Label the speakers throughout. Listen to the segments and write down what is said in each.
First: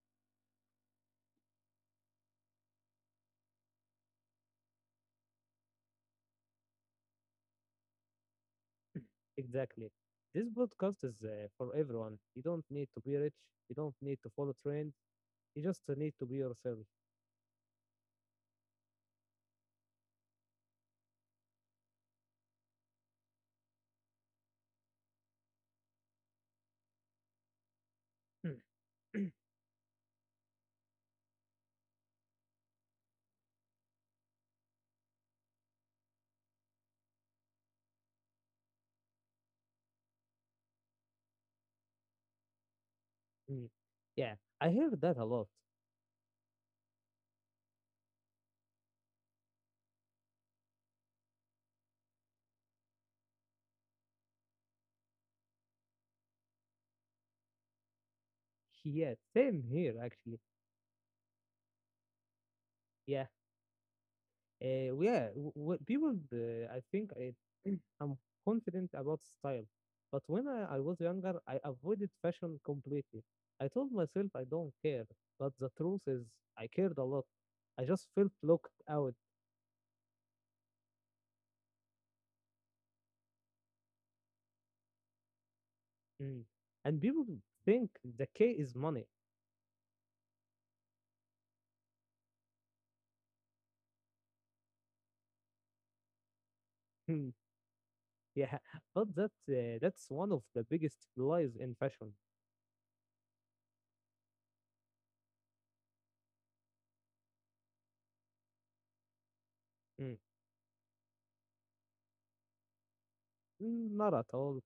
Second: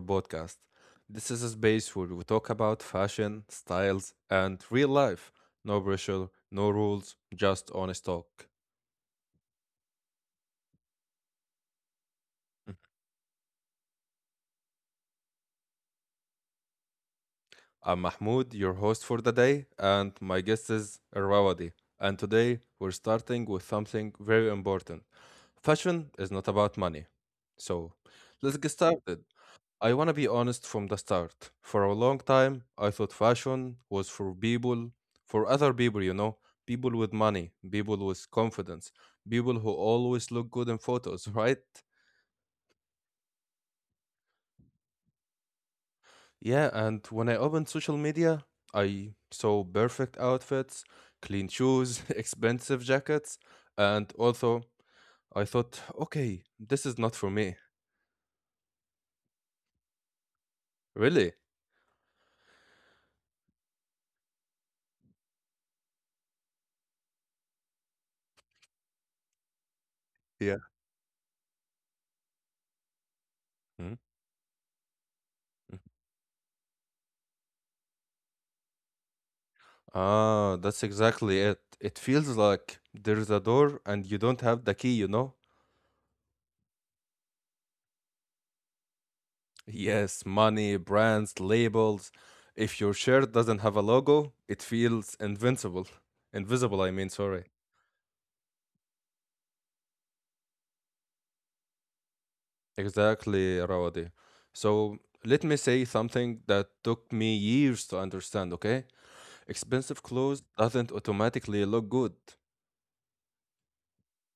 Speaker 1: podcast. This is a space where we talk about fashion, styles, and real life. No pressure, no rules, just honest talk.
Speaker 2: Exactly. This podcast is for everyone. You don't need to be rich. You don't need to follow trends. You just need to be yourself.
Speaker 1: I'm Mahmoud, your host for the day, and my guest is Rawadi. And today we're starting with something very important. Fashion is not about money. So let's get started. I want to be honest from the start. For a long time, I thought fashion was for other people, people with money, people with confidence, people who always look good in photos, right?
Speaker 2: Mm. Yeah, I hear that a lot.
Speaker 1: Yeah, and when I opened social media, I saw perfect outfits, clean shoes, expensive jackets, and also I thought, okay, this is not for me.
Speaker 2: Yeah, same here actually.
Speaker 1: Really?
Speaker 2: Yeah, yeah. People, I'm confident about style, but when I
Speaker 1: Yeah.
Speaker 2: was younger, I avoided fashion completely. I told myself I don't care, but the truth is, I cared a lot. I just felt locked out.
Speaker 1: Ah, that's exactly it. It feels like there's a door and you don't have the key, you know?
Speaker 2: Mm. And people think the K is money.
Speaker 1: Yes, money, brands, labels. If your shirt doesn't have a logo, it feels invincible. Invisible, I
Speaker 2: Mm.
Speaker 1: mean, sorry.
Speaker 2: Yeah, but that's one of the biggest lies in fashion.
Speaker 1: Exactly, Rawadi. So let me say something that took me years to understand, okay?
Speaker 2: Mm.
Speaker 1: Expensive clothes doesn't automatically look good.
Speaker 2: Mm, not at all.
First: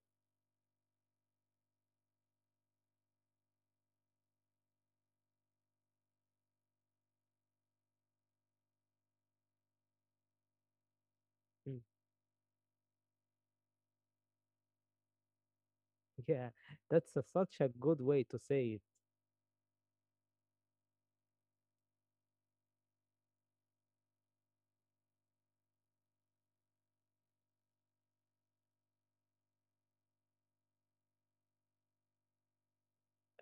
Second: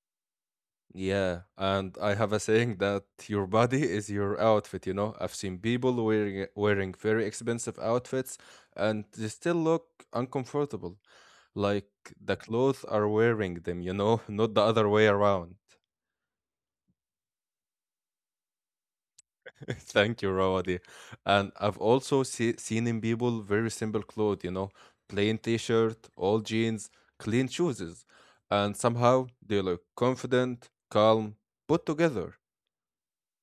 Speaker 1: Yeah, and I have a saying that your body is your outfit. I've seen people wearing very expensive outfits and they still look uncomfortable,
Speaker 2: Mm.
Speaker 1: like the clothes are wearing them, not the other way around.
Speaker 2: Yeah, such a good way to say it.
Speaker 1: Thank you, Rawadi. And I've also seen in people very simple clothes, plain t-shirt, old jeans, clean shoes, and somehow they look confident, calm, put together.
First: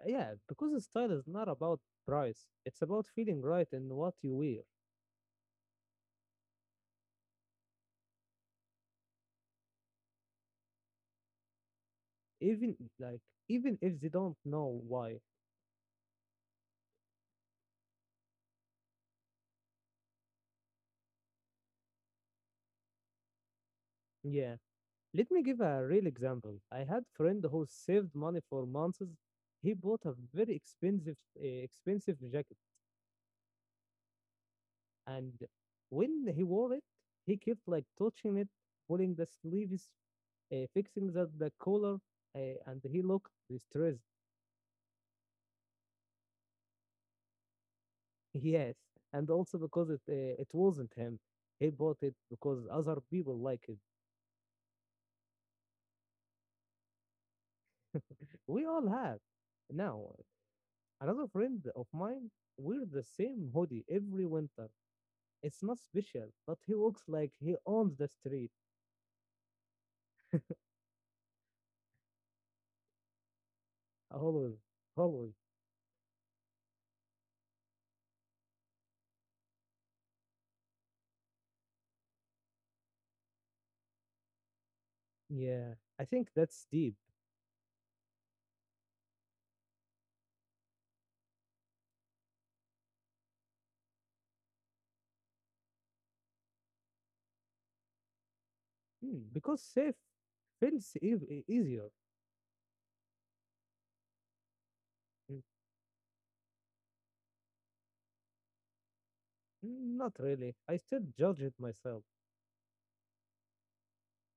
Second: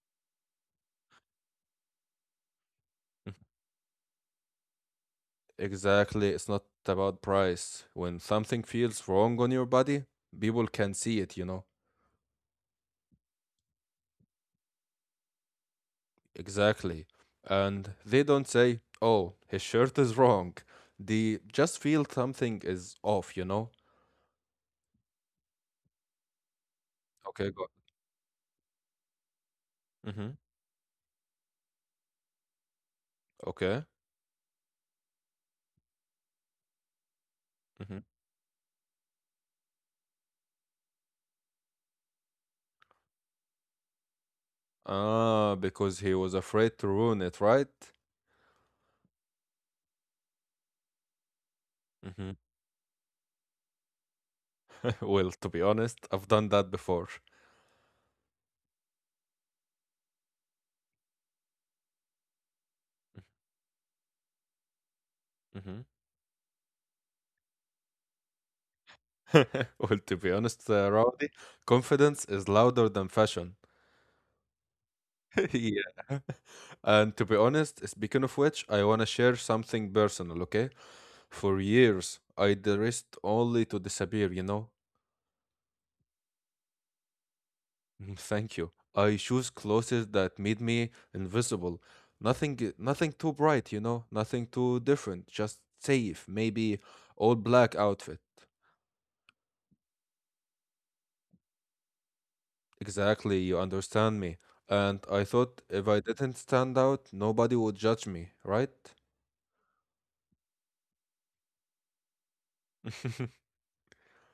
Speaker 2: Yeah, because style is not about price. It's about feeling right in what you wear,
Speaker 1: Exactly. It's not about price. When something feels wrong on your body, people can see it, you know?
Speaker 2: even like even if they don't know why.
Speaker 1: Exactly. And they don't say, oh, his shirt is wrong. They just feel something is off, you know?
Speaker 2: Yeah. Let me give a real example. I had a friend
Speaker 1: Okay,
Speaker 2: who
Speaker 1: go.
Speaker 2: saved money for months. He bought a
Speaker 1: Mm-hmm.
Speaker 2: very expensive jacket.
Speaker 1: Okay.
Speaker 2: And when he wore it, he kept like
Speaker 1: Mm-hmm.
Speaker 2: touching it, pulling the sleeves, fixing the collar, uh, and he looked distressed.
Speaker 1: Ah, because he was afraid to ruin it, right?
Speaker 2: Yes, and also because it wasn't him. He bought it
Speaker 1: Mm-hmm.
Speaker 2: because other people like it.
Speaker 1: Well, to be honest, I've done that before.
Speaker 2: We all have. Now, another friend of mine wears the same hoodie every winter. It's not
Speaker 1: Mm-hmm.
Speaker 2: special, but he looks like he owns the street.
Speaker 1: Well, to be honest, Rowdy, confidence is louder than fashion.
Speaker 2: Always, always.
Speaker 1: Yeah. And to be honest, speaking of which, I want to share something personal, okay? For years, I dressed only to disappear, you know?
Speaker 2: Yeah, I think that's deep.
Speaker 1: Thank you. I choose clothes that made me invisible. Nothing too bright, you know? Nothing too different. Just safe. Maybe all black outfit.
Speaker 2: Mm, because safe feels easier.
Speaker 1: Exactly, you understand me. And I
Speaker 2: Mm,
Speaker 1: thought if I didn't stand out, nobody would judge me, right?
Speaker 2: not really. I still judge it myself.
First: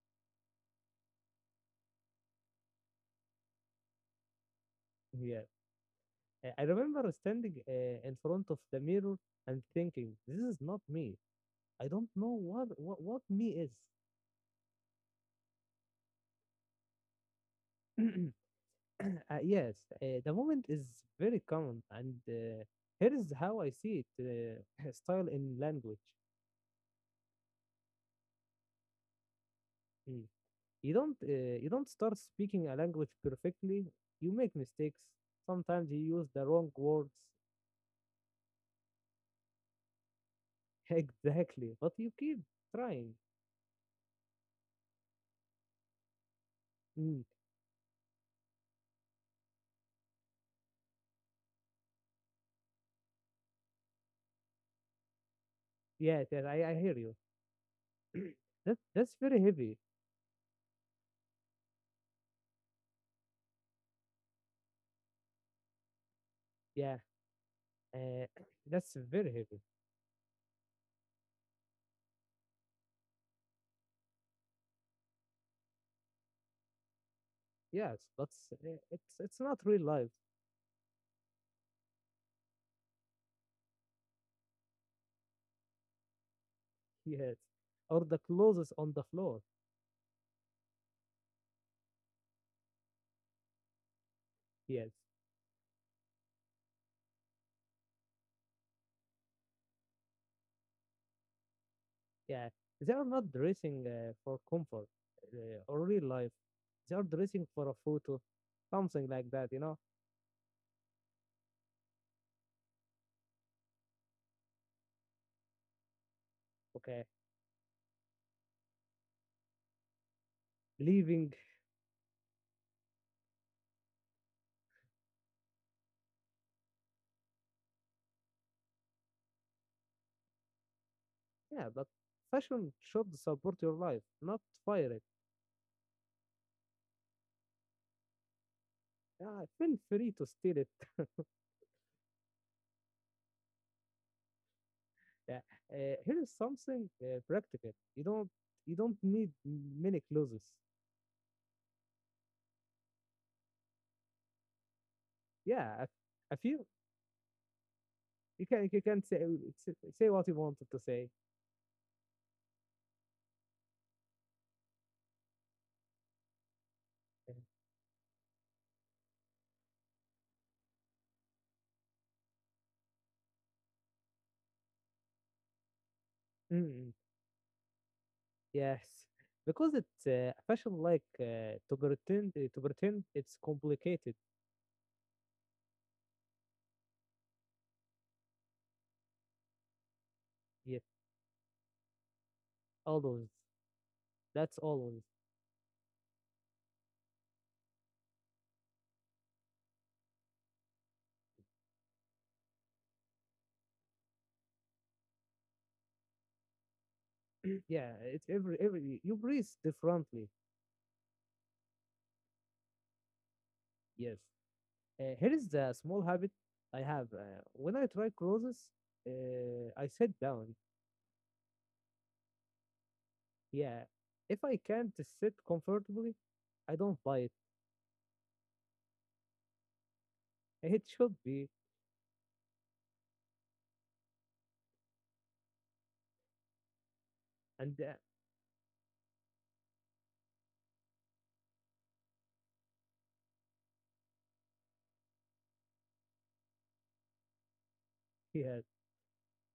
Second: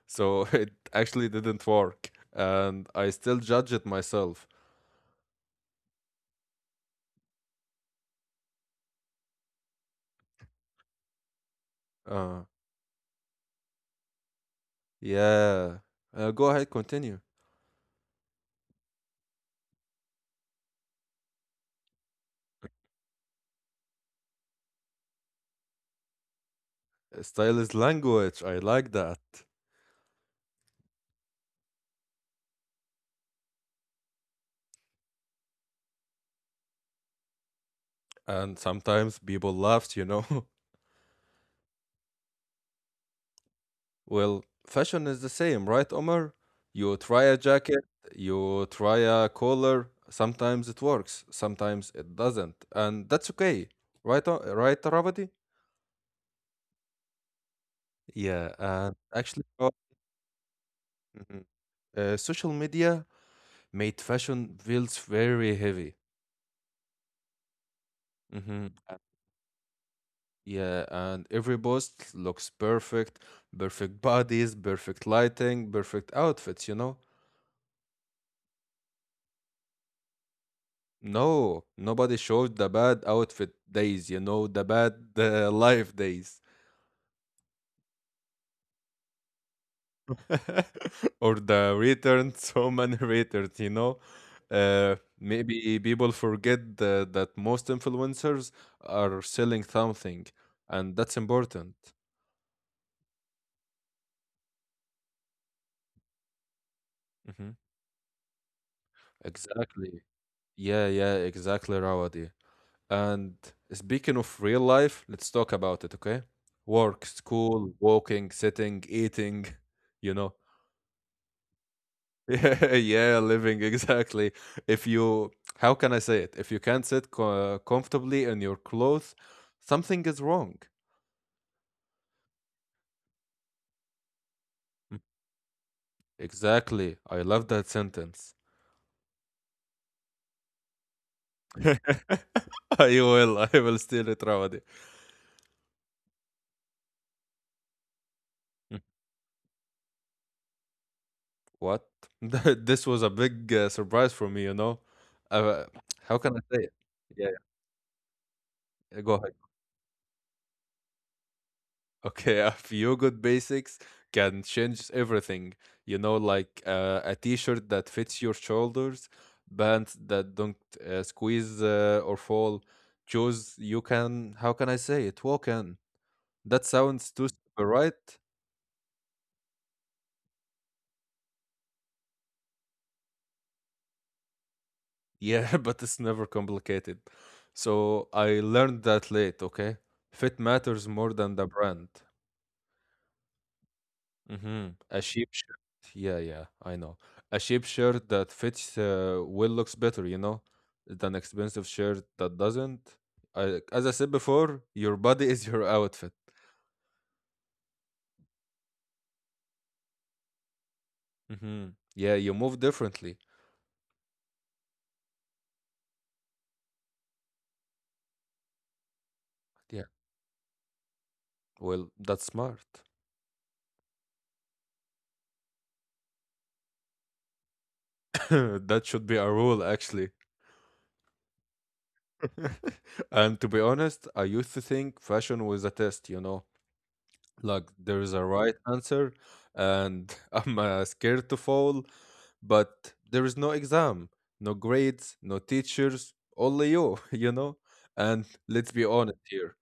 Speaker 1: So it actually didn't work, and I still judge it myself.
Speaker 2: Yeah. I remember standing in front of the mirror and thinking, this is not me. I don't know
Speaker 1: uh
Speaker 2: what me is.
Speaker 1: yeah. Go ahead, continue.
Speaker 2: uh, yes, the moment is very common, and here is how I see it: style in language.
Speaker 1: Style is language. I like that.
Speaker 2: Mm. You don't start speaking a language perfectly. You make mistakes. Sometimes you use the wrong words.
Speaker 1: And sometimes people laugh, you know?
Speaker 2: Exactly. But you keep trying.
Speaker 1: Well, fashion is the same, right, Omar? You try
Speaker 2: Mm.
Speaker 1: a jacket, you try a collar, sometimes it works, sometimes it doesn't, and that's okay, right, right, Ravati?
Speaker 2: Yeah, that, I hear you.
Speaker 1: Yeah,
Speaker 2: That
Speaker 1: and
Speaker 2: that's
Speaker 1: actually,
Speaker 2: very heavy.
Speaker 1: mhm. Social media made fashion feels very heavy.
Speaker 2: Yeah. Uh,
Speaker 1: Mm-hmm.
Speaker 2: that's very heavy.
Speaker 1: Yeah, and every post looks perfect, perfect bodies, perfect lighting, perfect outfits, you know?
Speaker 2: Yes, but it's not real life.
Speaker 1: No, nobody showed the bad outfit days, the bad life days.
Speaker 2: Yes. Or the clothes on the floor.
Speaker 1: Or the return, so many returns, you know?
Speaker 2: Yes.
Speaker 1: Maybe people forget that most influencers are selling something, and that's important.
Speaker 2: Yeah. They are not dressing for comfort or real life. They are
Speaker 1: Hmm.
Speaker 2: dressing for a photo, something like that. You know.
Speaker 1: Exactly. Yeah, yeah, exactly, Rawadi. And speaking of real life, let's talk about it, okay? Work,
Speaker 2: Okay.
Speaker 1: school, walking, sitting, eating, you know.
Speaker 2: Leaving.
Speaker 1: Yeah, yeah, living, exactly. If you, How can I say it? If you can't sit comfortably in your clothes, something is wrong.
Speaker 2: Yeah, but fashion should support your life, not
Speaker 1: Mm.
Speaker 2: fire it.
Speaker 1: Exactly. I love that sentence.
Speaker 2: Yeah, feel free to steal it.
Speaker 1: I I will steal it, Rawadi.
Speaker 2: Yeah, here is something practical. You don't need many closes.
Speaker 1: What? This was a big surprise for me. Uh,
Speaker 2: Yeah,
Speaker 1: how can I
Speaker 2: a
Speaker 1: say it?
Speaker 2: few.
Speaker 1: Yeah,
Speaker 2: You
Speaker 1: yeah, go
Speaker 2: can say
Speaker 1: ahead.
Speaker 2: Say what you wanted to say.
Speaker 1: Okay, a few good basics can change everything. Like a
Speaker 2: Uh,
Speaker 1: t-shirt that fits your shoulders, pants that don't squeeze or fall, shoes you can, how can I say it? Walk in. That
Speaker 2: Mm, mm,
Speaker 1: sounds too simple, right?
Speaker 2: yes, because it's fashion like to pretend it's complicated.
Speaker 1: Yeah, but it's never complicated. So I learned that late, okay? Fit matters
Speaker 2: Yet
Speaker 1: more than the brand.
Speaker 2: always That's
Speaker 1: Mhm. A
Speaker 2: always.
Speaker 1: sheep shirt. Yeah, yeah, I know. A sheep shirt that fits well looks better, than expensive shirt that doesn't. As I said before, your body is your outfit.
Speaker 2: Yeah, it's every you breathe differently.
Speaker 1: Hmm. Yeah, you move differently.
Speaker 2: Yes. Here is the small habit I have. When I try clothes,
Speaker 1: Yeah.
Speaker 2: I sit down.
Speaker 1: Well, that's smart.
Speaker 2: Yeah, if I can't sit comfortably, I don't buy it.
Speaker 1: That should be a rule, actually.
Speaker 2: It should be,
Speaker 1: And to be honest, I used to think fashion was a test, like
Speaker 2: and
Speaker 1: there is a right answer, and I'm scared to fall, but there is no exam, no grades, no teachers, only you, you know? And
Speaker 2: yeah,
Speaker 1: let's be honest here,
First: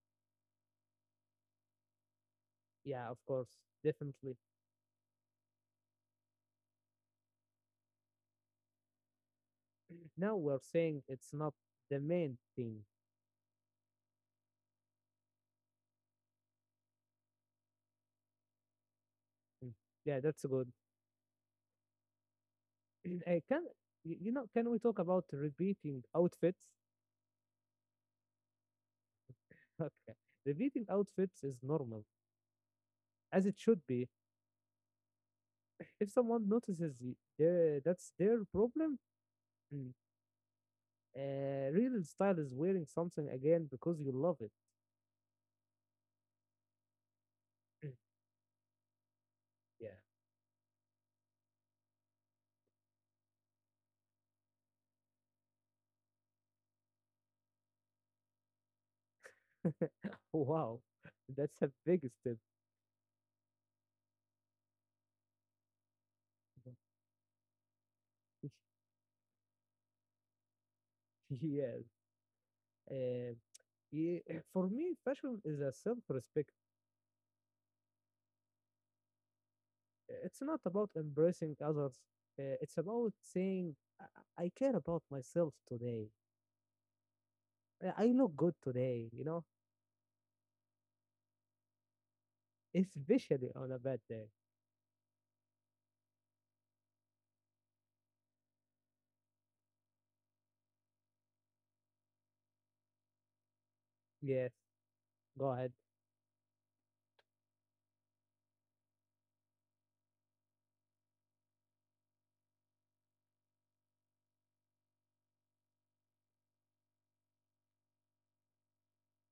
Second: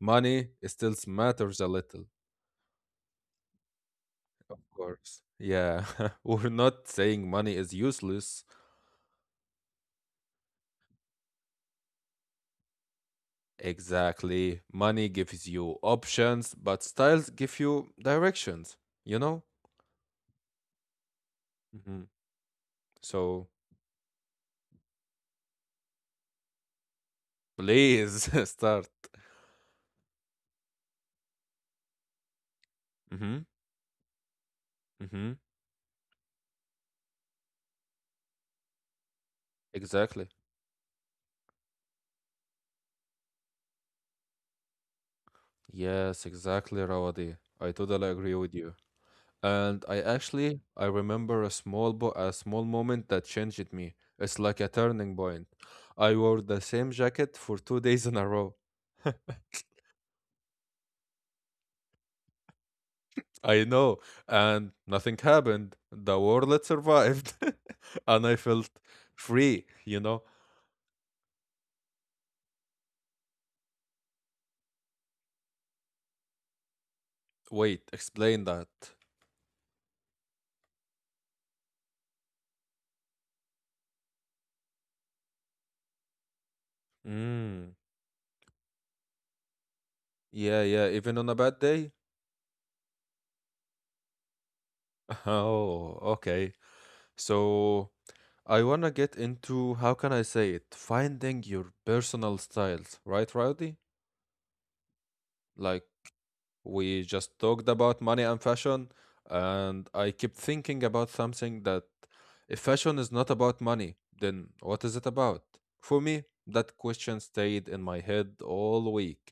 Speaker 1: money still matters a little,
Speaker 2: yeah, of course, definitely.
Speaker 1: of course. Yeah, we're not saying money is useless.
Speaker 2: Now we're saying it's not the main thing.
Speaker 1: Exactly. Money gives you options, but styles give you directions, you know?
Speaker 2: Mm, yeah, that's good.
Speaker 1: Mhm.
Speaker 2: I
Speaker 1: So
Speaker 2: can, y- you know, can we talk about repeating outfits?
Speaker 1: please start.
Speaker 2: Okay, repeating outfits is normal,
Speaker 1: Hmm.
Speaker 2: as it should be.
Speaker 1: Hmm.
Speaker 2: If someone notices that's their problem, mm,
Speaker 1: Exactly.
Speaker 2: real style is wearing something again because you love it.
Speaker 1: Yes, exactly, Rawadi. I totally agree with you. And
Speaker 2: Yeah.
Speaker 1: I actually I remember a small bo a small moment that changed me. It's like a turning point. I wore the same jacket for 2 days in a row.
Speaker 2: Wow, that's a big step.
Speaker 1: I know, and nothing happened. The warlet survived, and I felt free, you know?
Speaker 2: Yes. Uh, ye- for me, fashion is a self respect.
Speaker 1: Wait, explain that.
Speaker 2: It's not about embracing others, it's about saying, I care about myself today.
Speaker 1: Mm,
Speaker 2: I look good today, you know,
Speaker 1: yeah, yeah, even on a bad day?
Speaker 2: especially on a bad day.
Speaker 1: Oh, okay. So, I wanna get into how can I say it? Finding your personal styles, right, Rowdy?
Speaker 2: Yes, go ahead.
Speaker 1: Like we just talked about money and fashion, and I keep thinking about something that if fashion is not about money, then what is it about? For me, that question stayed in my head all week.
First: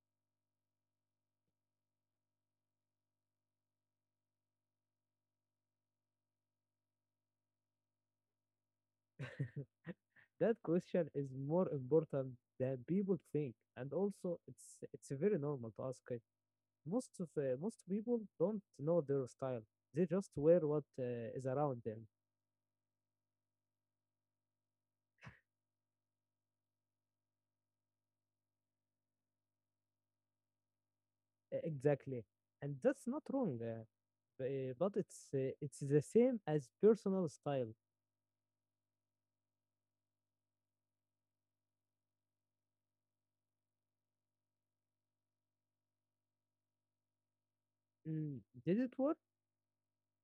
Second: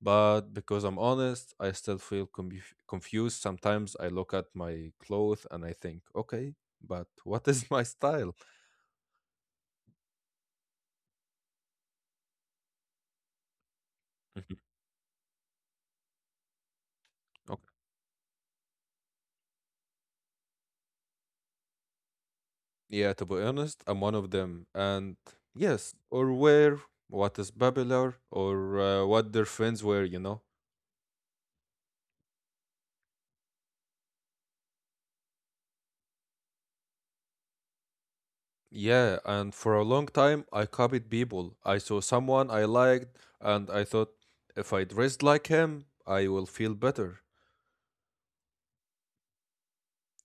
Speaker 1: But because I'm honest, I still feel confused. Sometimes I look at my clothes and I think, okay, but what is my style?
Speaker 2: That question is more important than people think. And also, it's very normal to ask. Most people don't know their style. They just wear what is around them.
Speaker 1: Yeah, to be honest, I'm one of them. And yes, or where, what is Babbler, or what their friends were, you know?
Speaker 2: Exactly, and that's not wrong. But it's the same as personal style.
Speaker 1: Yeah, and for a long time, I copied people. I saw someone I liked, and I thought, if I dressed like him, I will feel better.
Speaker 2: Mm, did it work?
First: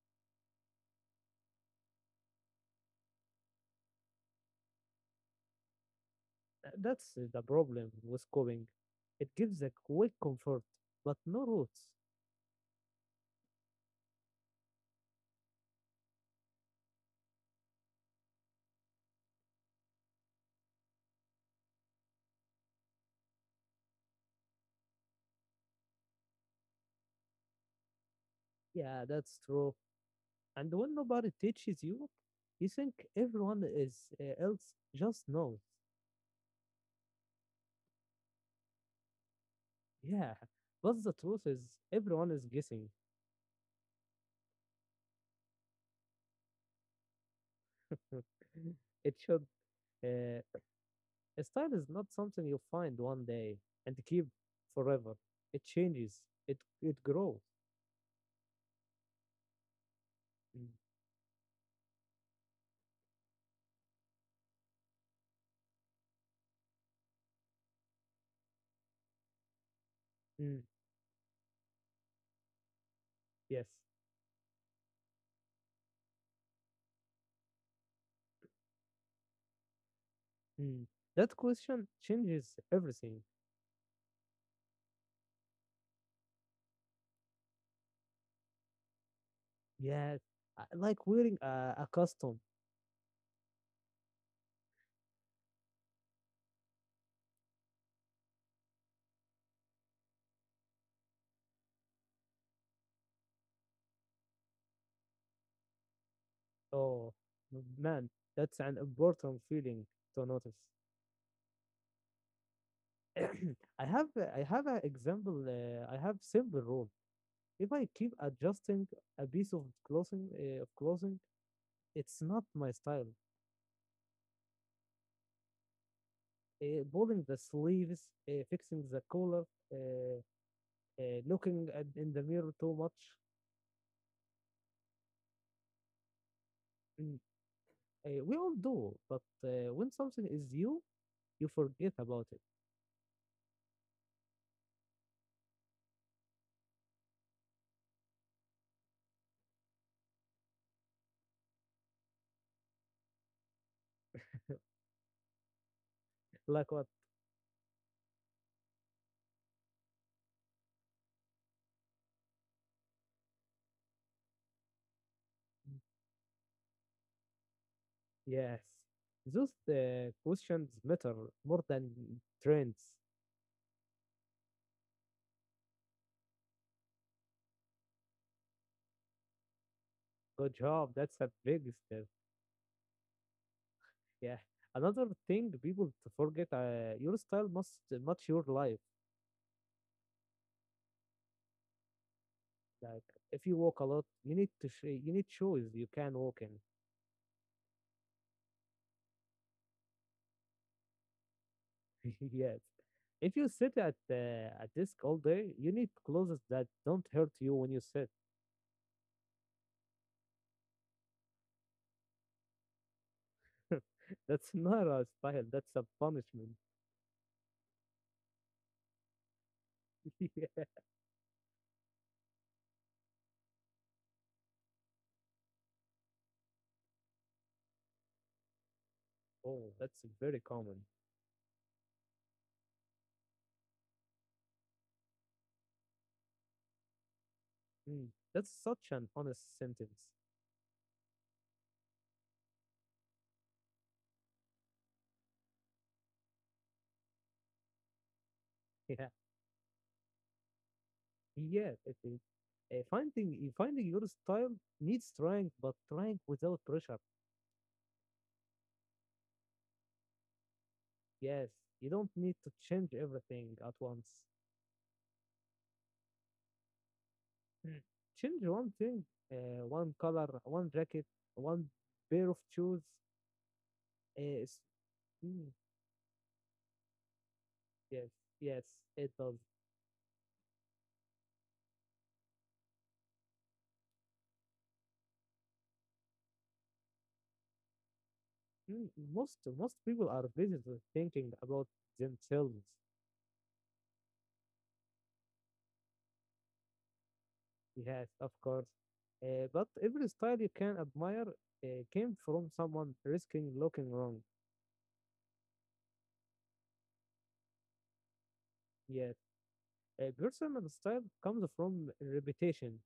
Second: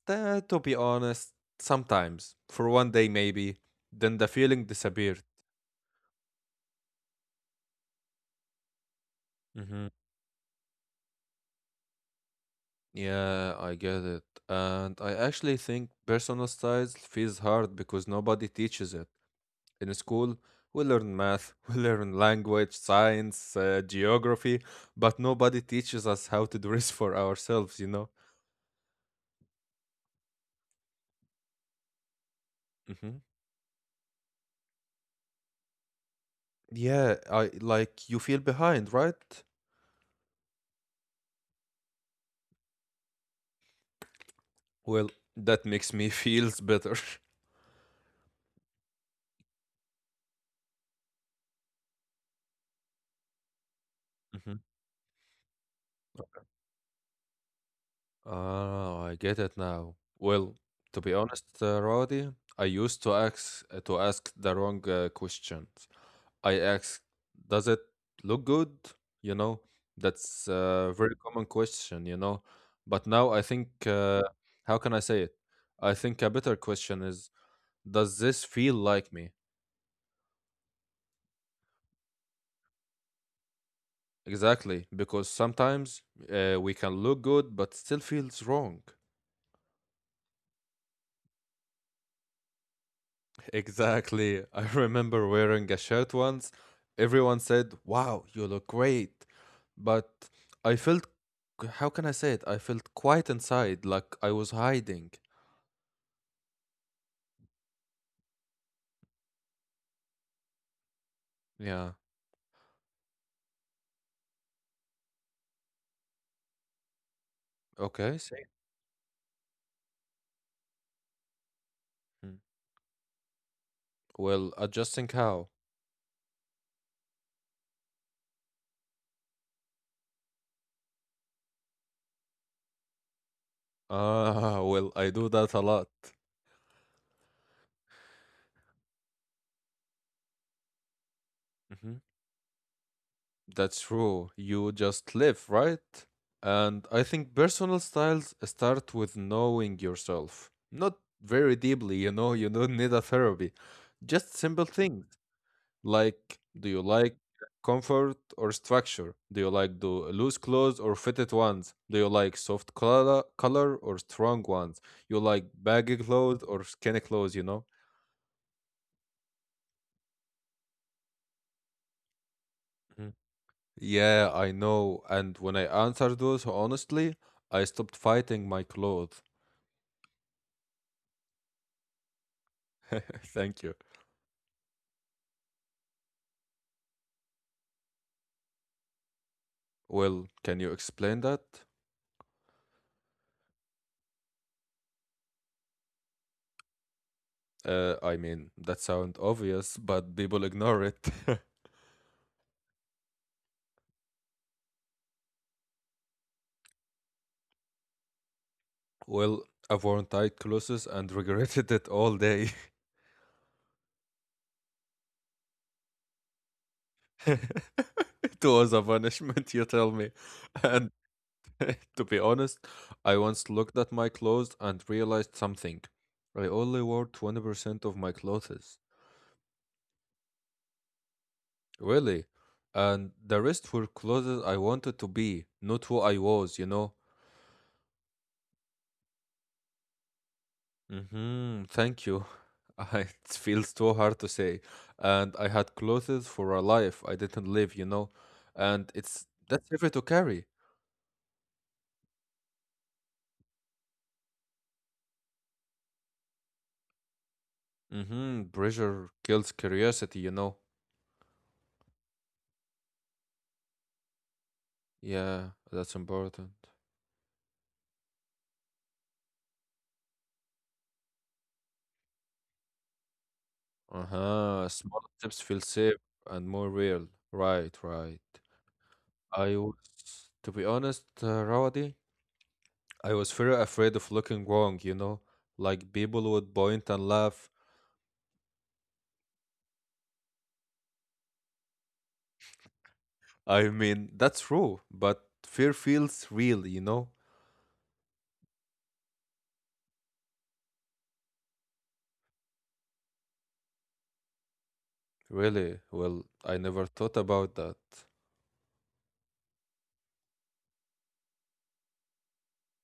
Speaker 1: To be honest, sometimes, for one day maybe, then the feeling disappeared.
Speaker 2: That's the problem with coding. It gives a
Speaker 1: Hmm.
Speaker 2: quick comfort, but no roots.
Speaker 1: Yeah, I get it. And I actually think personal styles feels hard because nobody teaches it. In school, we learn math, we learn language, science, geography, but nobody teaches us how to dress for ourselves, you know?
Speaker 2: Yeah, that's true. And when nobody teaches you, you think
Speaker 1: Hmm.
Speaker 2: everyone is else just knows.
Speaker 1: Yeah, I like, you feel behind, right?
Speaker 2: Yeah, but the truth is, everyone is guessing.
Speaker 1: Well, that makes me feels better.
Speaker 2: It should. Uh, a style is not something you find one day and keep
Speaker 1: Hmm.
Speaker 2: forever. It changes. It grows.
Speaker 1: Oh, I get it now. Well,
Speaker 2: Mm,
Speaker 1: to be honest, Roddy, I used to ask the wrong questions. I ask, does it look good? You know, that's
Speaker 2: mm,
Speaker 1: a very common question. But now I
Speaker 2: yes.
Speaker 1: think, how can I say it? I think a better question is, does this feel like me?
Speaker 2: Mm. That question changes everything.
Speaker 1: Exactly, because sometimes we can look good, but still feels wrong.
Speaker 2: Yeah, I like wearing a costume.
Speaker 1: Exactly. I remember wearing a shirt once. Everyone said, wow, you look great. But I felt, how can I say it? I felt quiet inside, like I was hiding.
Speaker 2: Oh man, that's an important feeling to notice.
Speaker 1: Yeah.
Speaker 2: I have I have an example. I have simple rule. If I keep
Speaker 1: Okay. See.
Speaker 2: adjusting a piece of clothing it's
Speaker 1: Mm.
Speaker 2: not my style.
Speaker 1: Well, adjusting how?
Speaker 2: Pulling the sleeves, fixing the collar, uh, looking at, in the mirror too much.
Speaker 1: Ah, well, I do that a lot.
Speaker 2: Mm, we all do, but when something is you, you forget
Speaker 1: Hmm.
Speaker 2: about it.
Speaker 1: That's true. You just live, right? And I think personal styles start with knowing yourself. Not very deeply, you don't need a therapy. Just simple things. Like, do
Speaker 2: Like
Speaker 1: you
Speaker 2: what?
Speaker 1: like comfort or structure? Do you like do loose clothes or fitted ones? Do you like soft color or strong ones? You like baggy clothes or skinny clothes, you know?
Speaker 2: Yes, those questions matter more than trends.
Speaker 1: Mhm. Yeah, I know. And when I answered those honestly, I stopped fighting my clothes.
Speaker 2: Good job. That's a big step.
Speaker 1: Thank you.
Speaker 2: Yeah. Another thing people to forget: your style must match your life.
Speaker 1: Well, can you explain that?
Speaker 2: Like if you walk a lot, you need shoes you can walk in.
Speaker 1: I mean, that sounds obvious, but people ignore it.
Speaker 2: Yes. If you sit at a desk all day, you need clothes that don't hurt you when you sit.
Speaker 1: Well, I've worn tight clothes and regretted it all day.
Speaker 2: That's not a style, that's a punishment.
Speaker 1: It was a punishment, you tell me.
Speaker 2: Yeah.
Speaker 1: And to be honest, I once looked at my clothes and realized something. I only wore 20% of my clothes.
Speaker 2: Oh, that's very common.
Speaker 1: Really? And the rest were clothes I wanted to be, not who I was, you know?
Speaker 2: Mm, that's such an honest sentence.
Speaker 1: Mm-hmm, thank you. I- It feels too hard to say. And I had clothes for a life I didn't live, you know? And
Speaker 2: Yeah,
Speaker 1: it's that's heavy to carry.
Speaker 2: yeah, it is. Finding your style needs trying, but trying without pressure.
Speaker 1: Mm-hmm, pressure kills curiosity, you know?
Speaker 2: Yes, you don't need to change everything at once.
Speaker 1: Yeah, that's important.
Speaker 2: Mm. Change one thing, one color, one jacket, one pair of shoes. Yes,
Speaker 1: Uh-huh. Small steps
Speaker 2: mm,
Speaker 1: feel safe and more real. Right,
Speaker 2: yes,
Speaker 1: right.
Speaker 2: yes, it does.
Speaker 1: I was, to be honest, Rawadi, I was very afraid of looking wrong, you know? Like people would point and laugh.
Speaker 2: Mm, most people are busy with thinking about themselves.
Speaker 1: I mean, that's true, but fear feels real, you know?
Speaker 2: Yes, of course. But every style you can admire came from someone risking looking wrong.
Speaker 1: Really? Well, I never thought about that.
Speaker 2: Yes, a personal style comes from repetition,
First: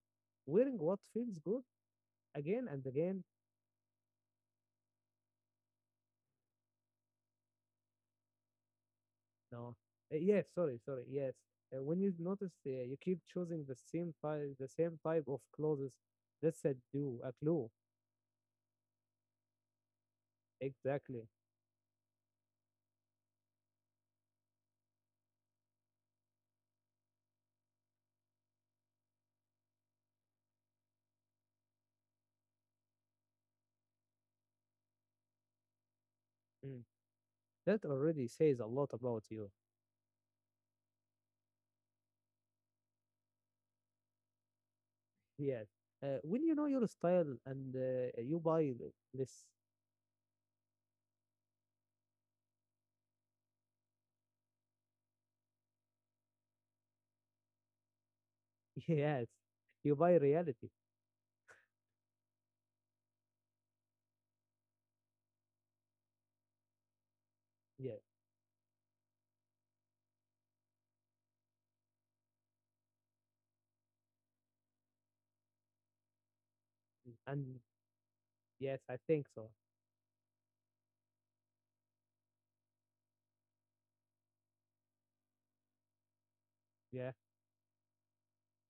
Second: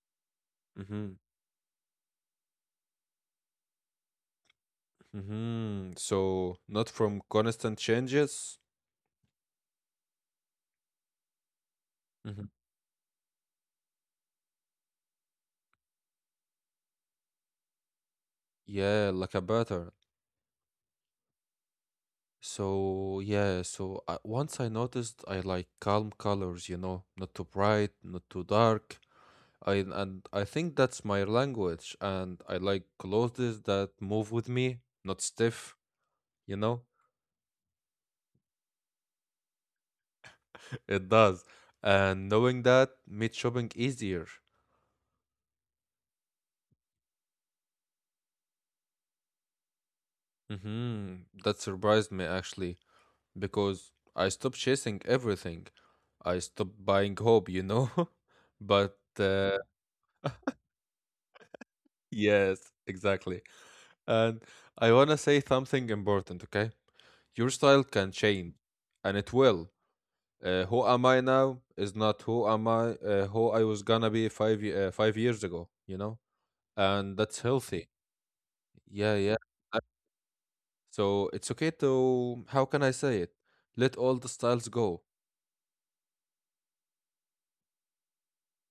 Speaker 2: wearing what
Speaker 1: Mm-hmm.
Speaker 2: feels good again and again.
Speaker 1: Mm-hmm. So, not from constant changes?
Speaker 2: No, yes, sorry, sorry, yes. When you
Speaker 1: Mm-hmm.
Speaker 2: notice, you keep choosing the same type, of clothes. That's a clue.
Speaker 1: Yeah, like a pattern.
Speaker 2: Exactly.
Speaker 1: So yeah, so once I noticed I like calm colors, not too bright, not too dark. I and I think that's my language, and I like clothes that move with me, not stiff, you know.
Speaker 2: Mm. That already says a lot about you.
Speaker 1: It does, and knowing that made shopping easier.
Speaker 2: Yes. When you know your style and you buy this,
Speaker 1: Mm-hmm. That surprised me actually, because I stopped chasing everything. I stopped buying hope. But
Speaker 2: yes, you buy reality.
Speaker 1: yes, exactly. And I want to say something important, okay? Your style
Speaker 2: Yes.
Speaker 1: can change, and it will. Who am I now is not who am I, who I was gonna be 5 years ago, you know? And that's
Speaker 2: And
Speaker 1: healthy.
Speaker 2: yes, I
Speaker 1: Yeah,
Speaker 2: think
Speaker 1: yeah.
Speaker 2: so.
Speaker 1: Uh, So it's okay to, how can I say it? Let all the styles go.
Speaker 2: Yeah.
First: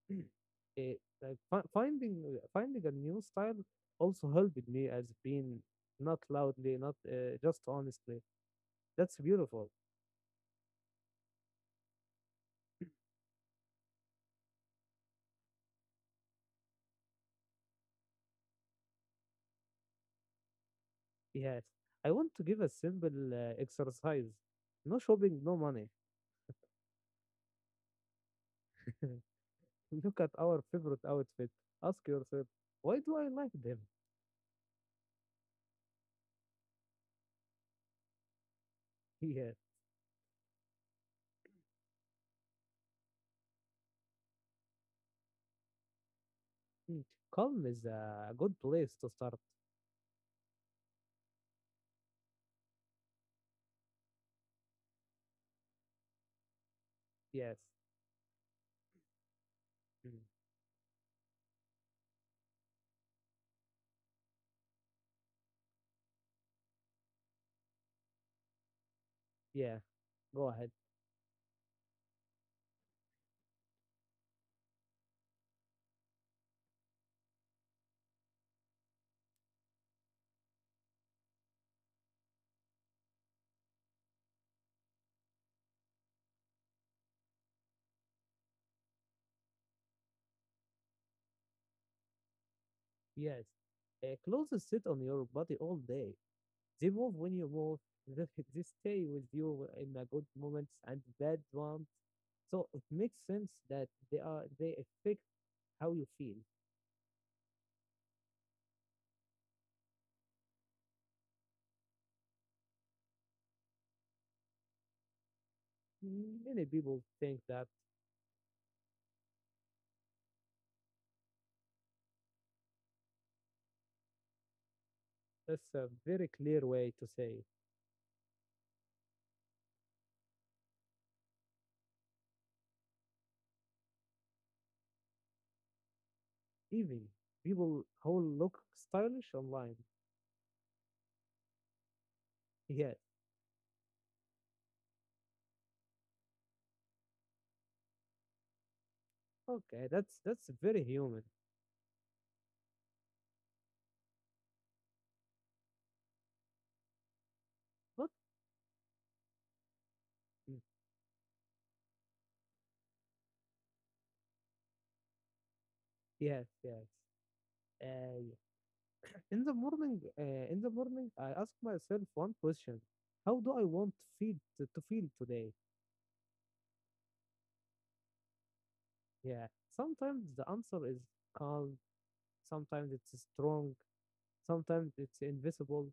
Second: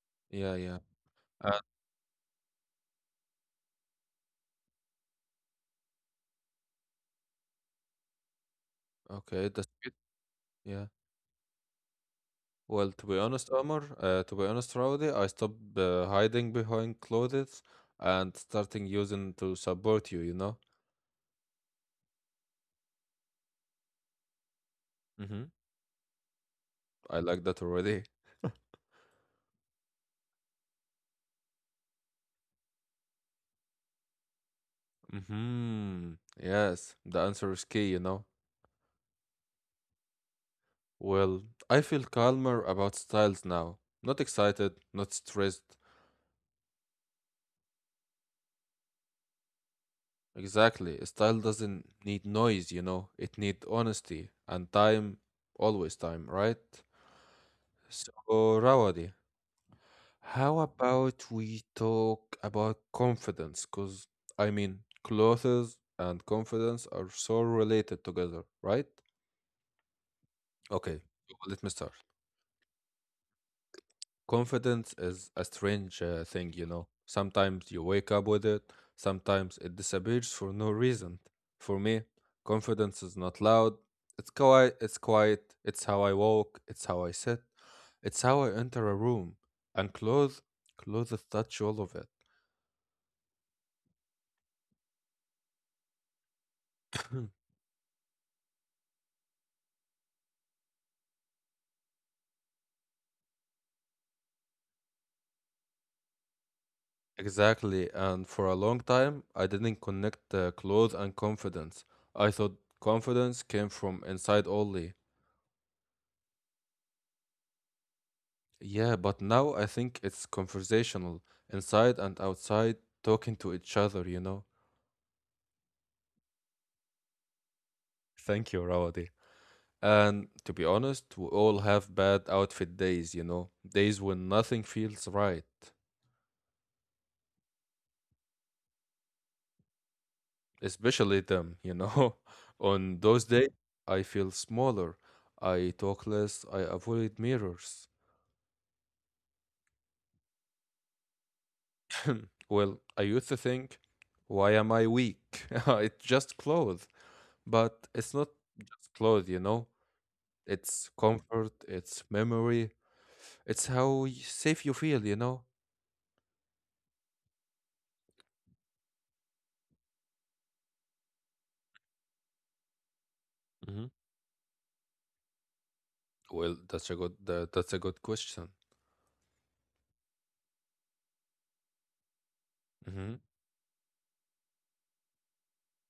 Speaker 1: Yeah, yeah.
Speaker 2: It, like
Speaker 1: Uh,
Speaker 2: finding a new style also helped me as being not loudly, not just honestly. That's
Speaker 1: okay, that's
Speaker 2: beautiful.
Speaker 1: good. Yeah. Well, to be honest, to be honest, Rowdy, I stopped hiding behind clothes and starting using to support you, you know?
Speaker 2: Yes. I want to give a simple exercise. No shopping,
Speaker 1: Mm-hmm.
Speaker 2: no money.
Speaker 1: I like that already.
Speaker 2: Look at our favorite outfit. Ask yourself, why do I like them?
Speaker 1: Mm-hmm. Yes, the answer is key, you know.
Speaker 2: Yeah.
Speaker 1: Well, I feel calmer about styles now. Not excited, not stressed.
Speaker 2: Mm. Calm is a good place to start.
Speaker 1: Exactly. A style doesn't need noise, you know. It needs honesty and time, always time, right?
Speaker 2: Yes.
Speaker 1: So, Rawadi,
Speaker 2: Mm.
Speaker 1: how about we talk about confidence? Because, I mean, clothes and confidence are so related together, right?
Speaker 2: Yeah. Go ahead.
Speaker 1: Okay, let me start. Confidence is a strange thing, you know. Sometimes you wake up with it, sometimes it disappears for no reason. For me, confidence is not loud. It's quiet, it's quiet. It's how I walk, it's how I sit, it's how I enter a room and clothes touch all of
Speaker 2: Yes. Clothes sit on your body all day. They
Speaker 1: it.
Speaker 2: move when you move. They They stay with you in the good moments and bad ones. So it makes sense that they affect how you feel.
Speaker 1: Exactly, and for a long time I didn't connect clothes and confidence. I thought confidence came from inside only.
Speaker 2: Many people think that.
Speaker 1: Yeah, but now I think it's conversational, inside and outside, talking to each other, you know?
Speaker 2: That's a very clear way to say it.
Speaker 1: Thank you, Rawadi. And to be honest, we all have bad outfit days, you know? Days when nothing feels right.
Speaker 2: Even people who look stylish online.
Speaker 1: Especially them, you know?
Speaker 2: Yes.
Speaker 1: On those days, I feel smaller. I talk less. I avoid mirrors.
Speaker 2: Okay, that's very human.
Speaker 1: Well, I used to think, why am I weak? It's just clothes. But
Speaker 2: But
Speaker 1: it's not just clothes, you know?
Speaker 2: mm,
Speaker 1: It's comfort, it's memory, it's how safe you feel, you know?
Speaker 2: yes, yes. Uh, yeah. In the morning, I ask myself one question: how do I
Speaker 1: Hmm.
Speaker 2: want to feel today?
Speaker 1: Well, that's a good question.
Speaker 2: Yeah. Sometimes the answer is calm. Sometimes
Speaker 1: Hmm.
Speaker 2: it's strong. Sometimes it's invisible.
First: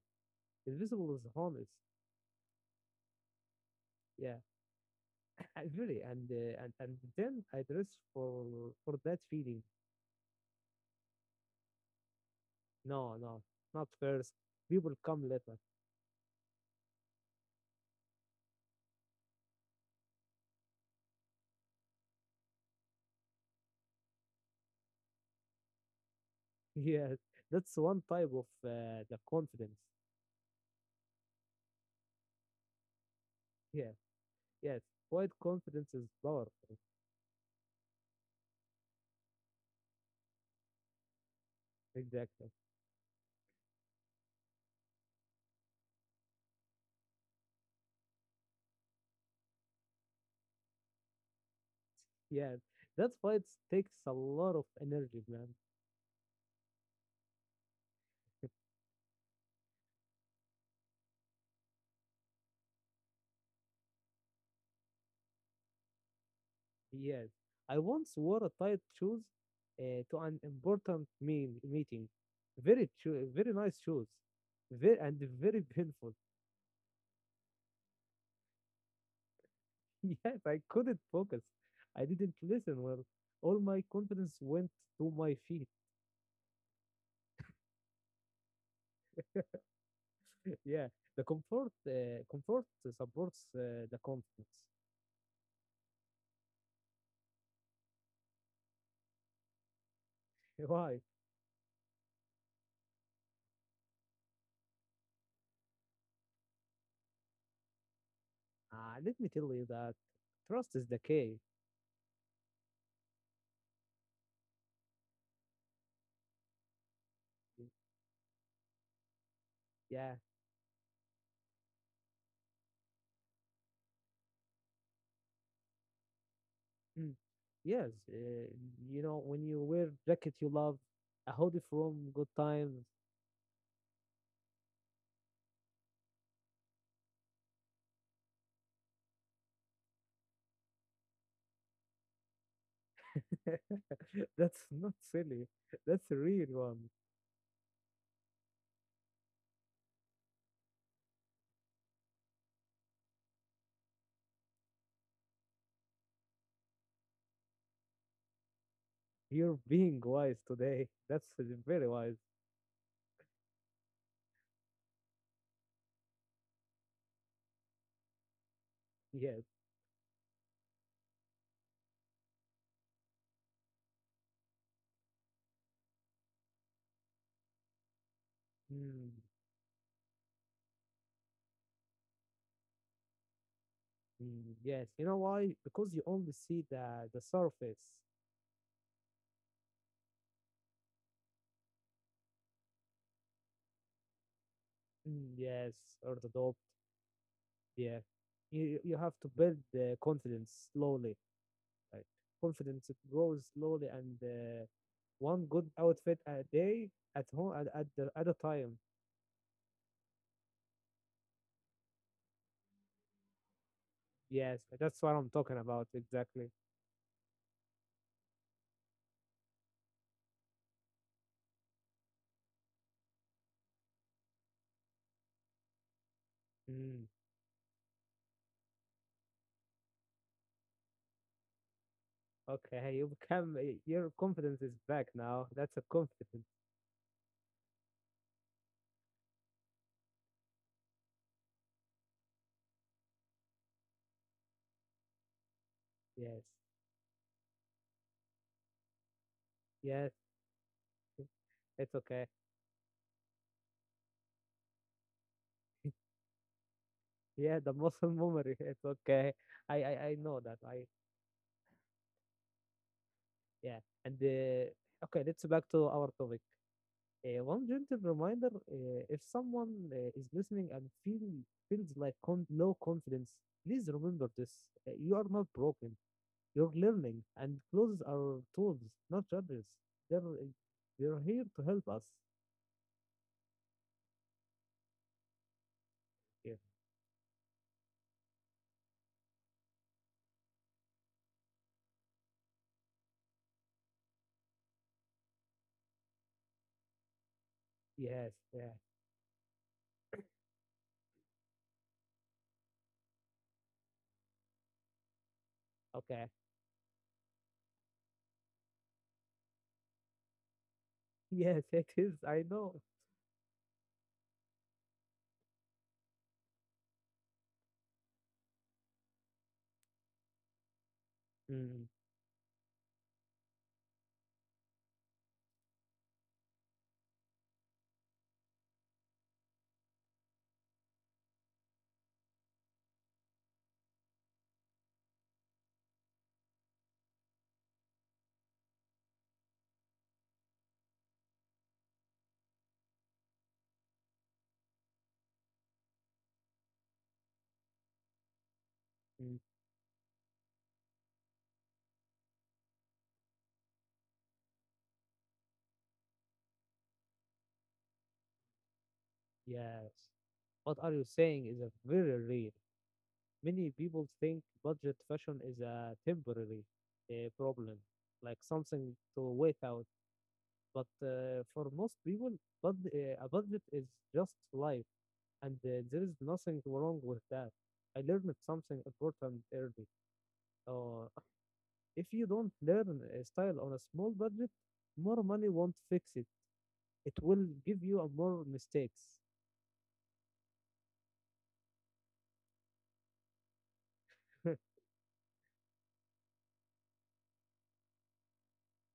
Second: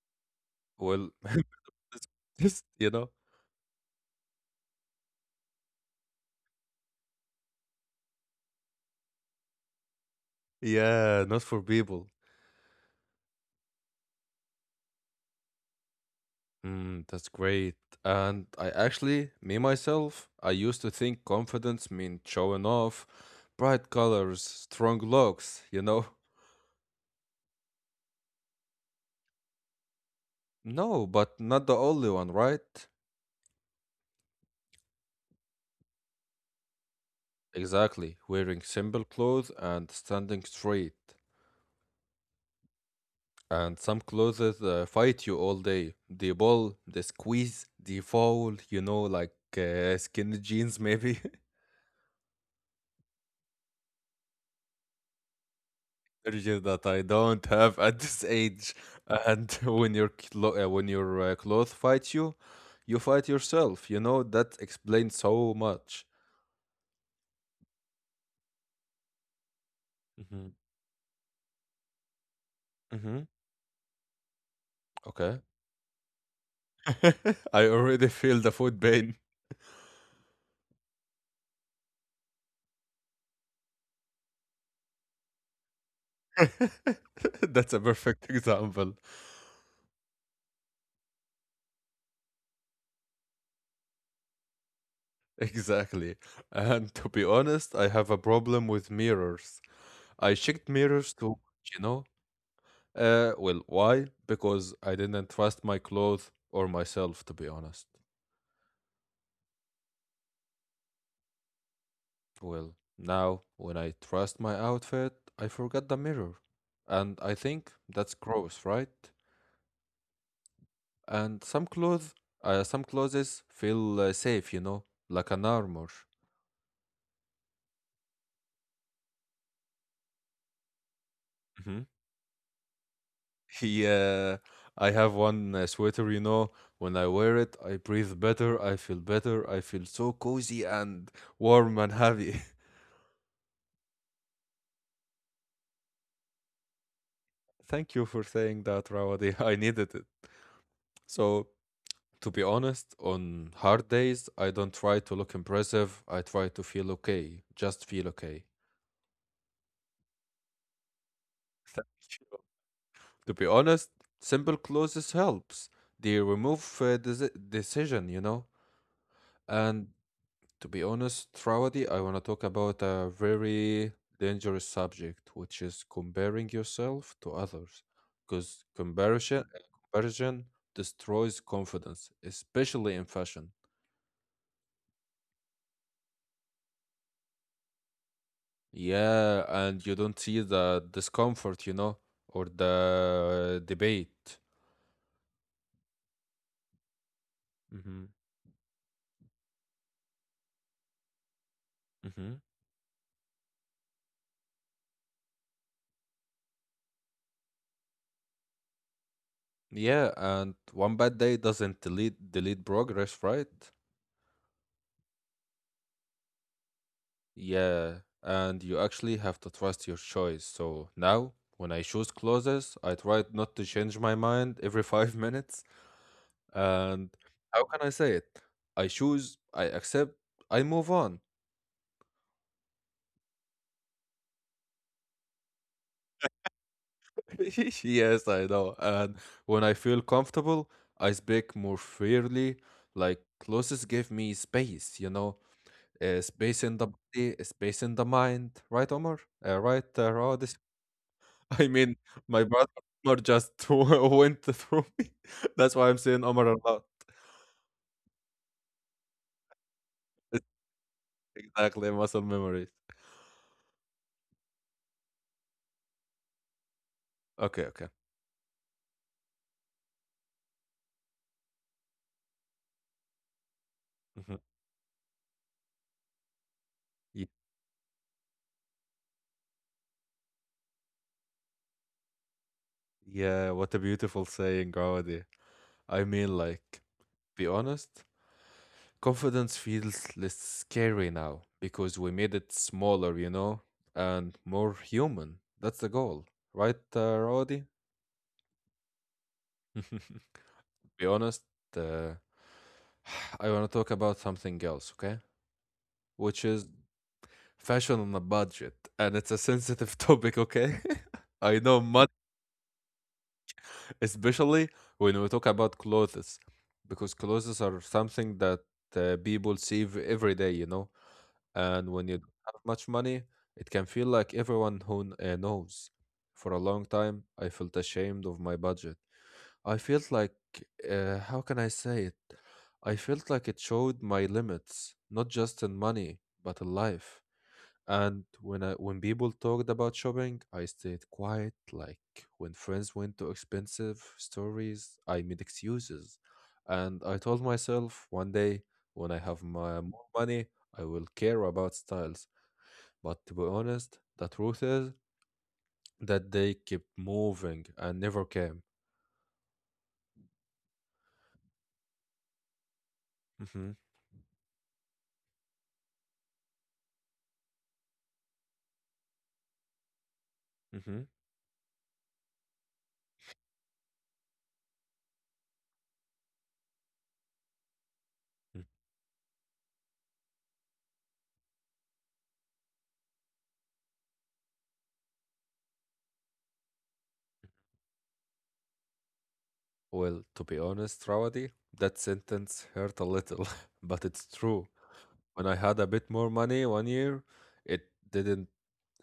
Speaker 1: Well,
Speaker 2: Invisible is honest.
Speaker 1: just you know,
Speaker 2: Yeah, I really. And and then I dress for for that feeling.
Speaker 1: yeah, not for people.
Speaker 2: No, no, not first. People come later.
Speaker 1: Mm, that's great. And I actually, me myself, I used to think confidence meant showing off, bright colors, strong looks, you know?
Speaker 2: Yes, that's one type of the confidence.
Speaker 1: No, but not the only one, right?
Speaker 2: Yes, yes. Quiet confidence is powerful.
Speaker 1: Exactly, wearing simple clothes and standing straight.
Speaker 2: Exactly.
Speaker 1: And some clothes fight you all day. They ball, they squeeze, they fall, you know, like skinny jeans, maybe.
Speaker 2: Yes, that fight takes a lot of energy, man.
Speaker 1: Energy that I don't have at this age. And when your clothes fight you, you fight yourself. You know that explains so much.
Speaker 2: Yes, I once wore a tight shoes to an
Speaker 1: Hmm.
Speaker 2: important mean meeting.
Speaker 1: Hmm.
Speaker 2: Very nice shoes,
Speaker 1: Okay,
Speaker 2: very painful.
Speaker 1: I already feel the foot pain.
Speaker 2: Yes, I couldn't focus. I didn't listen well. All my confidence went to my feet.
Speaker 1: That's a perfect example.
Speaker 2: Yeah, the comfort comfort supports the confidence.
Speaker 1: Exactly. And to be honest, I have a problem with mirrors. I checked
Speaker 2: Why?
Speaker 1: mirrors too, you know? Well, why? Because I didn't trust my clothes or myself, to be honest.
Speaker 2: Let me tell you that trust is the key.
Speaker 1: Well, now, when I trust my outfit, I forget the mirror. And I think that's gross, right?
Speaker 2: Yeah.
Speaker 1: And some clothes feel safe, you know, like an armor.
Speaker 2: Mm. Yes. You know, when you wear jacket you love, a hoodie
Speaker 1: Hmm.
Speaker 2: from good times.
Speaker 1: Yeah, I have one sweater, you know. When I wear it, I breathe better, I feel so cozy and warm and happy.
Speaker 2: That's not silly. That's a real one.
Speaker 1: Thank you for saying that, Rawadi. I needed it. So, to be honest, on hard days, I don't try to look impressive. I try to feel okay. Just feel okay.
Speaker 2: You're being wise today. That's very
Speaker 1: Thank
Speaker 2: wise.
Speaker 1: you. To be honest, simple clothes helps. They remove decision, you know?
Speaker 2: Yes.
Speaker 1: And to be honest, Rawadi, I want to talk about a very dangerous subject, which is comparing yourself to others. Because
Speaker 2: Mm.
Speaker 1: comparison destroys confidence, especially in fashion.
Speaker 2: Mm. Yes. You know why? Because you only see the surface.
Speaker 1: Yeah, and you don't see the discomfort, you know, or the debate.
Speaker 2: Mm, yes, or the top.
Speaker 1: Mm-hmm.
Speaker 2: Yeah, you have to build the confidence slowly. Like
Speaker 1: Mm-hmm.
Speaker 2: confidence it grows slowly, and one good outfit a day at home at at a time.
Speaker 1: Yeah, and one bad day doesn't delete progress, right?
Speaker 2: Yes, that's what I'm talking about exactly.
Speaker 1: Yeah, and you actually have to trust your choice. So now, when I choose clothes, I try not to change my mind every 5 minutes. And
Speaker 2: Mm,
Speaker 1: how can I say it? I choose, I accept, I move on.
Speaker 2: okay, you become your confidence is back now. That's a confidence.
Speaker 1: Yes, I know. And when I feel comfortable, I speak more freely. Like closest give me space, you know,
Speaker 2: Yes,
Speaker 1: space in the body, space in the mind. Right, Omar? Right,
Speaker 2: yes,
Speaker 1: Rodis? I mean,
Speaker 2: it's okay.
Speaker 1: my brother Omar just went through me. That's why I'm saying Omar a lot.
Speaker 2: Yeah, the muscle memory. It's okay. I
Speaker 1: It's
Speaker 2: know that. I
Speaker 1: exactly muscle memories.
Speaker 2: yeah. And okay, let's back to our topic.
Speaker 1: Okay,
Speaker 2: One
Speaker 1: okay.
Speaker 2: gentle reminder if someone is listening and feel, feels like low confidence, please
Speaker 1: Mhm.
Speaker 2: remember this. You are not broken, you're
Speaker 1: Ye-
Speaker 2: learning, and clothes are tools, not judges. They're, they're here to help us.
Speaker 1: Yeah, what a beautiful saying, Roddy. I mean,
Speaker 2: Yeah.
Speaker 1: like, be honest. Confidence feels less scary now because we made it smaller, you know, and more human. That's the goal, right, Roddy?
Speaker 2: Yes, yeah,
Speaker 1: Be honest, uh, I want to talk about something else, okay?
Speaker 2: okay.
Speaker 1: Which is fashion on a budget, and it's a sensitive topic, okay? I
Speaker 2: Yes,
Speaker 1: know
Speaker 2: it
Speaker 1: much,
Speaker 2: is, I know.
Speaker 1: especially when we talk about clothes, because clothes are something that people every day, you know.
Speaker 2: Mm,
Speaker 1: And when you don't have much money, it can feel like everyone who knows. For a long time, I felt ashamed of my budget. I felt like, how can I say it? I felt like it showed my limits, not just in money, but in life. And when people talked about shopping, I stayed quiet. Like when friends went to expensive stories, I made excuses. And I told myself one day when I have
Speaker 2: mm,
Speaker 1: my more money, I will care about styles. But to be honest, the truth is that they kept moving and never came.
Speaker 2: yes. What are you saying is a very real.
Speaker 1: Hmm.
Speaker 2: Many people think budget fashion is a temporary problem, like something to wait out. But
Speaker 1: Hmm.
Speaker 2: for most people, bud a budget is just life, and there is nothing wrong with that. I learned something important early. Uh, if you don't learn a style on a small budget, more money won't fix it. It will give you a more mistakes.
Speaker 1: Well, to be honest, Rawadi, that sentence hurt a little, but it's true. When I had a bit more money one year, it didn't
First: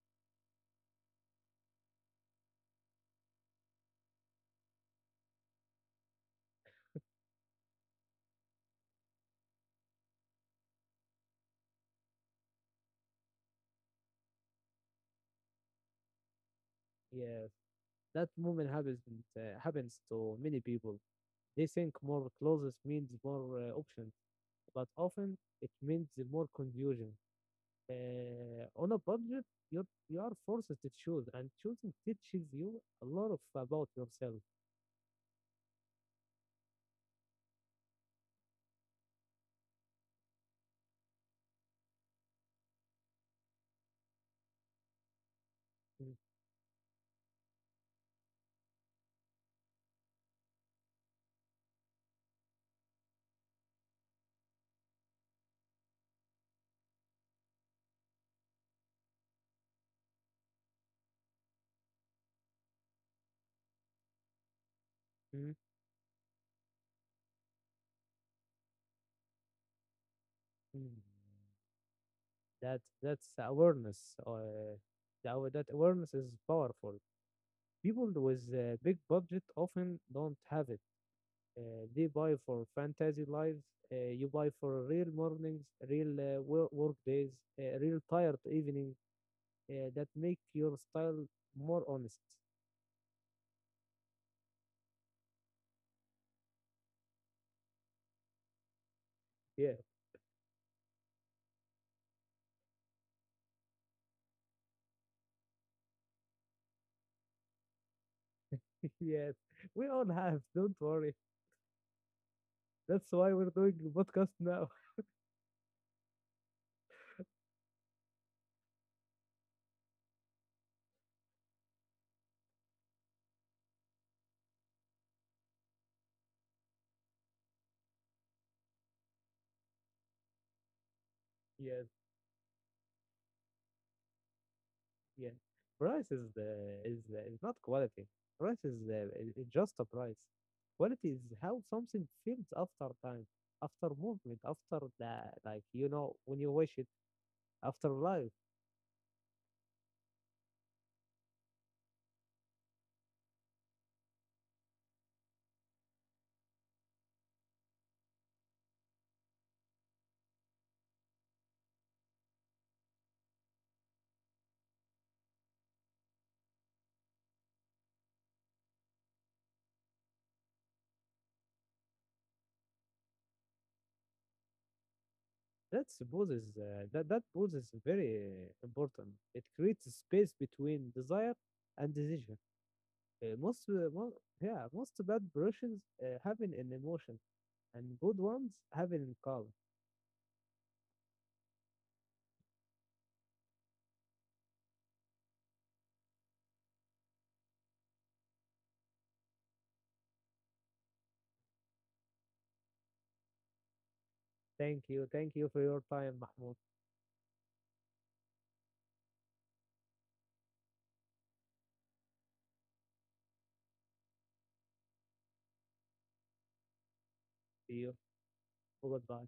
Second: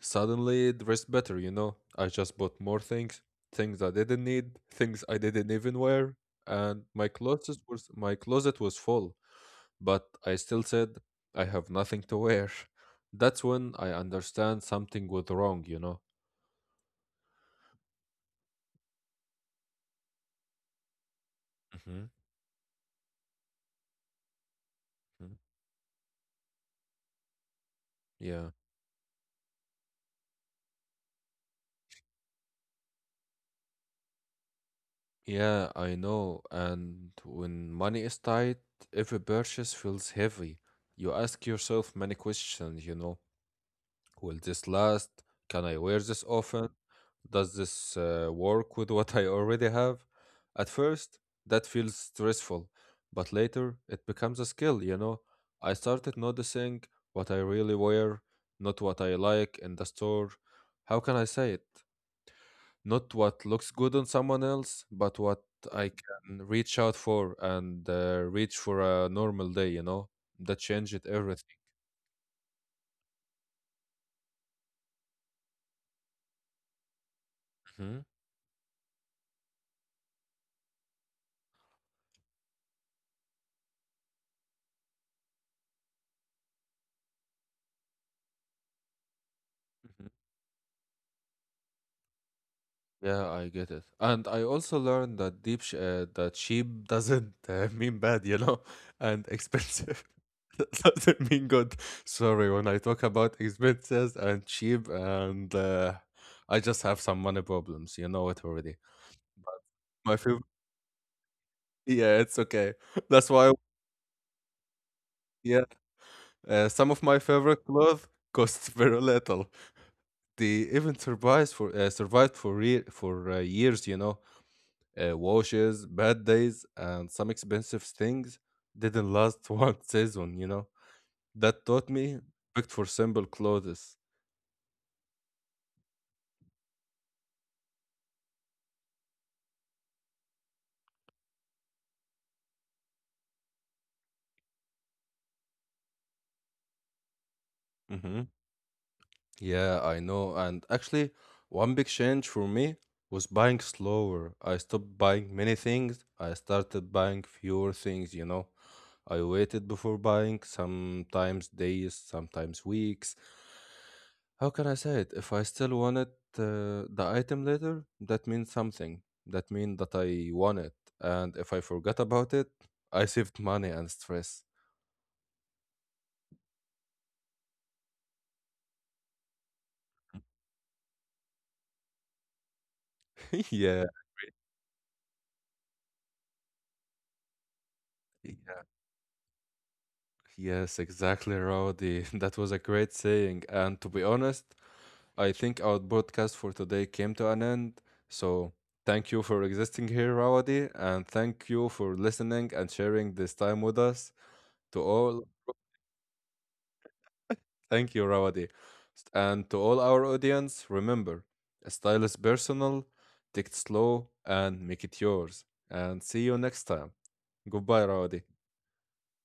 Speaker 1: suddenly dress better, you know? I just bought more things, things I didn't need, things I didn't even wear, and my closet was full, but I still said I have nothing to wear. That's when I understand something was wrong, you know?
Speaker 2: Yeah, that moment happens happens to many people. They think
Speaker 1: Hmm.
Speaker 2: more clothes means more options, but often it means more confusion.
Speaker 1: Yeah.
Speaker 2: On a budget, you are forced to choose, and choosing teaches you a lot of about yourself.
Speaker 1: Yeah, I know. And when money is tight, every purchase feels heavy. You ask yourself many questions, you know. Will this last? Can I wear this often? Does this work with what I already have? At first, that feels stressful, but later it becomes a skill, you know. I started noticing what I really wear, not what I like in the store. How can I say it? Not what looks good on someone else, but what
Speaker 2: Mhm,
Speaker 1: I can reach out for and reach for a normal day, you know? That
Speaker 2: mhm.
Speaker 1: changed everything.
Speaker 2: That's awareness. That awareness is powerful.
Speaker 1: Hmm.
Speaker 2: People with big budget often don't have it. They buy for fantasy lives. You buy for real mornings, real work days, real tired evenings.
Speaker 1: Hmm.
Speaker 2: That make your style more honest.
Speaker 1: Yeah, I get it. And I also learned that deep sh that cheap doesn't mean bad, you know, and
Speaker 2: Yeah,
Speaker 1: expensive doesn't mean good. Sorry, when I talk about expenses and cheap and I just have some money problems, you know it already.
Speaker 2: yes, we all
Speaker 1: My
Speaker 2: have.
Speaker 1: favorite,
Speaker 2: Don't worry.
Speaker 1: yeah, it's okay.
Speaker 2: That's
Speaker 1: That's
Speaker 2: why we're
Speaker 1: why,
Speaker 2: doing the podcast now.
Speaker 1: yeah. Some of my favorite clothes costs very little. They even survives for survived for years. You know, washes, bad days, and some expensive things didn't last one season. You know. That
Speaker 2: Yes,
Speaker 1: taught me respect for simple clothes.
Speaker 2: yes. Price is the is not quality. Price is the, just a price. Quality is how something feels after time, after movement, after the like you know when you watch it after
Speaker 1: Hmm.
Speaker 2: life.
Speaker 1: Yeah, I know. And actually, one big change for me was buying slower. I stopped buying many things. I started buying fewer things, you know. I waited before buying, sometimes days, sometimes weeks. How can I say it? If I still wanted the item later, that means something. That means that I want it. And if I forgot about it, I saved money and stress.
Speaker 2: That that pose is very important. It creates a space between desire and decision.
Speaker 1: Yeah.
Speaker 2: Yeah, most bad versions have an emotion and good ones having calm.
Speaker 1: Yes, exactly, Rowdy. That was a great saying. And to be honest, I think our broadcast for today came to an end. So thank you for existing here, Rowdy. And thank you for listening and sharing this time with us.
Speaker 2: Thank
Speaker 1: To
Speaker 2: you.
Speaker 1: all,
Speaker 2: Thank you for your time, Mahmoud.
Speaker 1: thank you, Rowdy. And to all our audience, remember, style is personal, take it slow, and make it yours. And see you next time.
Speaker 2: See
Speaker 1: Goodbye,
Speaker 2: you.
Speaker 1: Rowdy.
Speaker 2: Oh, goodbye.